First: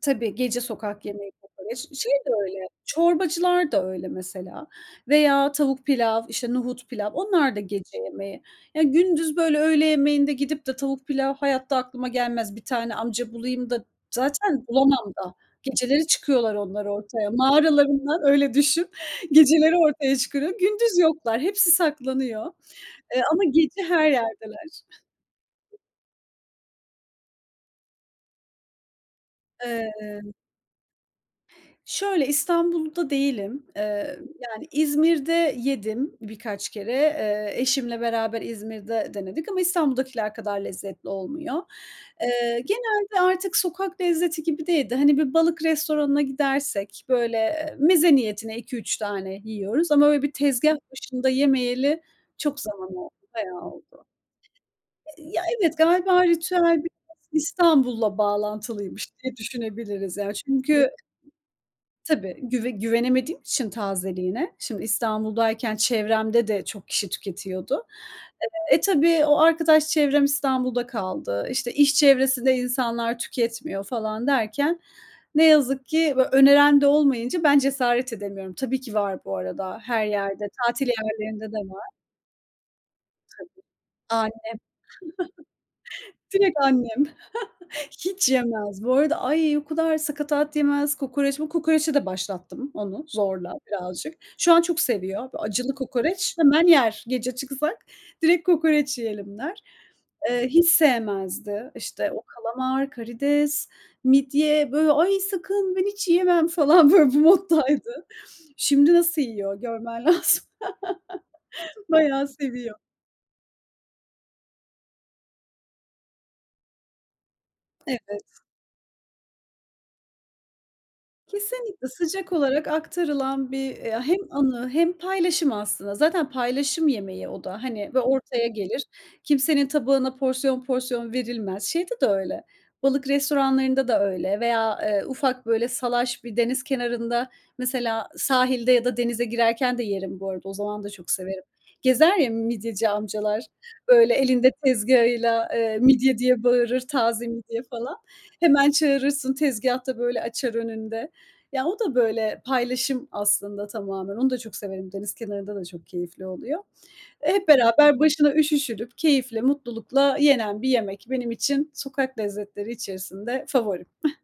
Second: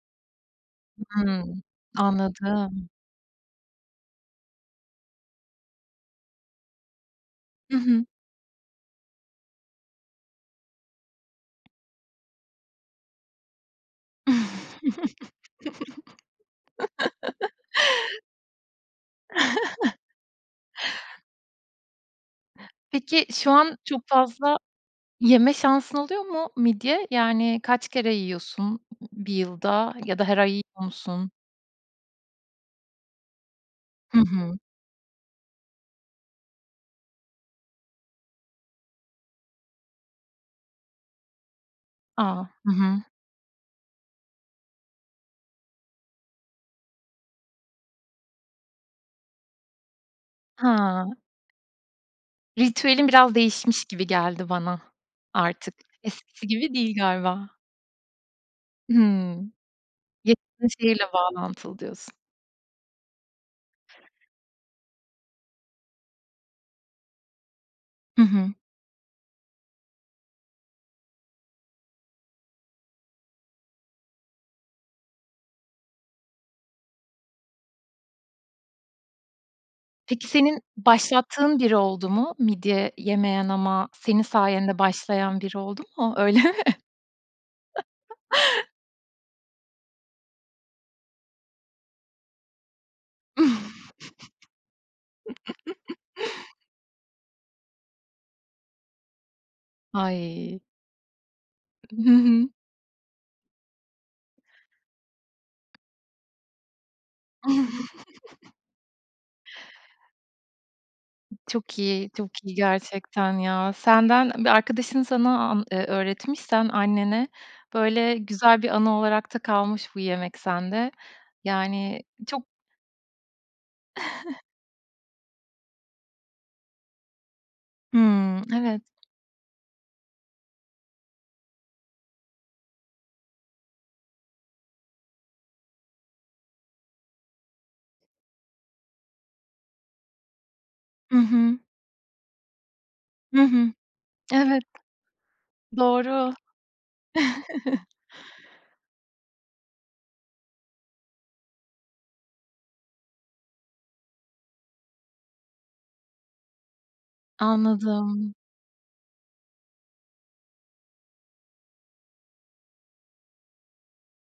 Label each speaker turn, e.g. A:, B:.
A: Tabii, gece sokak yemeği,
B: Hımm,
A: kokoreç. Şey de öyle,
B: anladım.
A: çorbacılar da öyle mesela veya tavuk pilav, işte nohut pilav, onlar da
B: I
A: gece
B: hı.
A: yemeği. Ya gündüz böyle öğle yemeğinde gidip de tavuk pilav hayatta aklıma gelmez. Bir tane amca bulayım da, zaten bulamam da. Geceleri çıkıyorlar onlar ortaya, mağaralarından, öyle düşün. Geceleri ortaya çıkıyor. Gündüz yoklar. Hepsi saklanıyor, eee,
B: Peki,
A: ama
B: şu an
A: gece
B: çok
A: her
B: fazla
A: yerdeler.
B: yeme şansın oluyor mu midye? Yani kaç kere yiyorsun, 1 yılda ya da
A: Eee
B: her ay yiyor musun?
A: Şöyle, İstanbul'da değilim. Eee,
B: Hı hı.
A: yani İzmir'de yedim birkaç kere. Eee, eşimle beraber İzmir'de denedik ama İstanbul'dakiler kadar lezzetli olmuyor.
B: A!
A: Eee,
B: Hı hı.
A: genelde artık sokak lezzeti gibi değil de, hani, bir balık restoranına gidersek, böyle meze niyetine 2-3 tane yiyoruz ama böyle bir tezgâh
B: Ha.
A: başında yemeyeli çok zaman
B: Ritüelin
A: oldu,
B: biraz
A: bayağı
B: değişmiş
A: oldu.
B: gibi geldi bana,
A: Eee, ya
B: artık
A: evet, galiba
B: eskisi gibi
A: ritüel biraz
B: değil galiba.
A: İstanbul'la bağlantılıymış diye
B: Hımm.
A: düşünebiliriz ya.
B: Yaşadığın
A: Çünkü
B: şehirle bağlantılı diyorsun.
A: tabii güve güvenemediğim için tazeliğine. Şimdi İstanbul'dayken çevremde de çok kişi tüketiyordu.
B: Hı hı.
A: Eee, e, tabii o arkadaş çevrem İstanbul'da kaldı. İşte iş çevresinde insanlar tüketmiyor falan derken ne yazık ki, böyle öneren de olmayınca ben cesaret edemiyorum. Tabii ki var bu arada her
B: Peki
A: yerde.
B: senin
A: Tatil yerlerinde de
B: başlattığın biri
A: var.
B: oldu mu? Midye
A: Tabii.
B: yemeyen ama senin
A: Annem.
B: sayende başlayan biri oldu mu? Öyle mi?
A: Direkt annem. Hiç yemez. Bu arada ay o kadar sakatat yemez, kokoreç bu kokoreçe de başlattım, onu zorla, birazcık. Şu an çok seviyor. Böyle acılı kokoreç, hemen yer. Gece çıksak direkt kokoreç yiyelim der. Eee,
B: Ay!
A: hiç sevmezdi.
B: Hı
A: İşte o
B: hı.
A: kalamar, karides, midye, böyle ay sakın, ben hiç yiyemem falan böyle bu moddaydı. Şimdi nasıl yiyor görmen lazım.
B: B çok iyi,
A: Bayağı
B: çok iyi
A: seviyor.
B: gerçekten ya. Senden bir arkadaşın sana an eee, öğretmiş sen annene, böyle
A: Evet.
B: güzel bir anı olarak da kalmış bu yemek sende.
A: Kesinlikle,
B: Yani
A: sıcak
B: çok
A: olarak aktarılan bir, eee, hem anı hem paylaşım aslında. Zaten paylaşım yemeği o da, hani, böy
B: Hımm,
A: ortaya
B: evet.
A: gelir. Kimsenin tabağına porsiyon porsiyon verilmez. Şeyde de öyle, balık restoranlarında da öyle veya, eee, ufak böyle, salaş bir deniz kenarında. Mesela sahilde ya da denize girerken de yerim bu arada. O zaman da çok
B: I
A: severim.
B: hı.
A: Gezer ya midyeci
B: Hı
A: amcalar,
B: hı.
A: böyle elinde
B: Evet,
A: tezgâhıyla, eee, midye
B: Doğru.
A: diye bağırır, taze midye falan. Hemen çağırırsın, tezgâhta böyle, açar önünde. Ya o da böyle paylaşım aslında tamamen. Onu da çok severim. Deniz kenarında da çok keyifli oluyor. E, hep beraber başına
B: Anladım.
A: üşüşülüp keyifle, mutlulukla yenen bir yemek benim için sokak lezzetleri içerisinde favorim.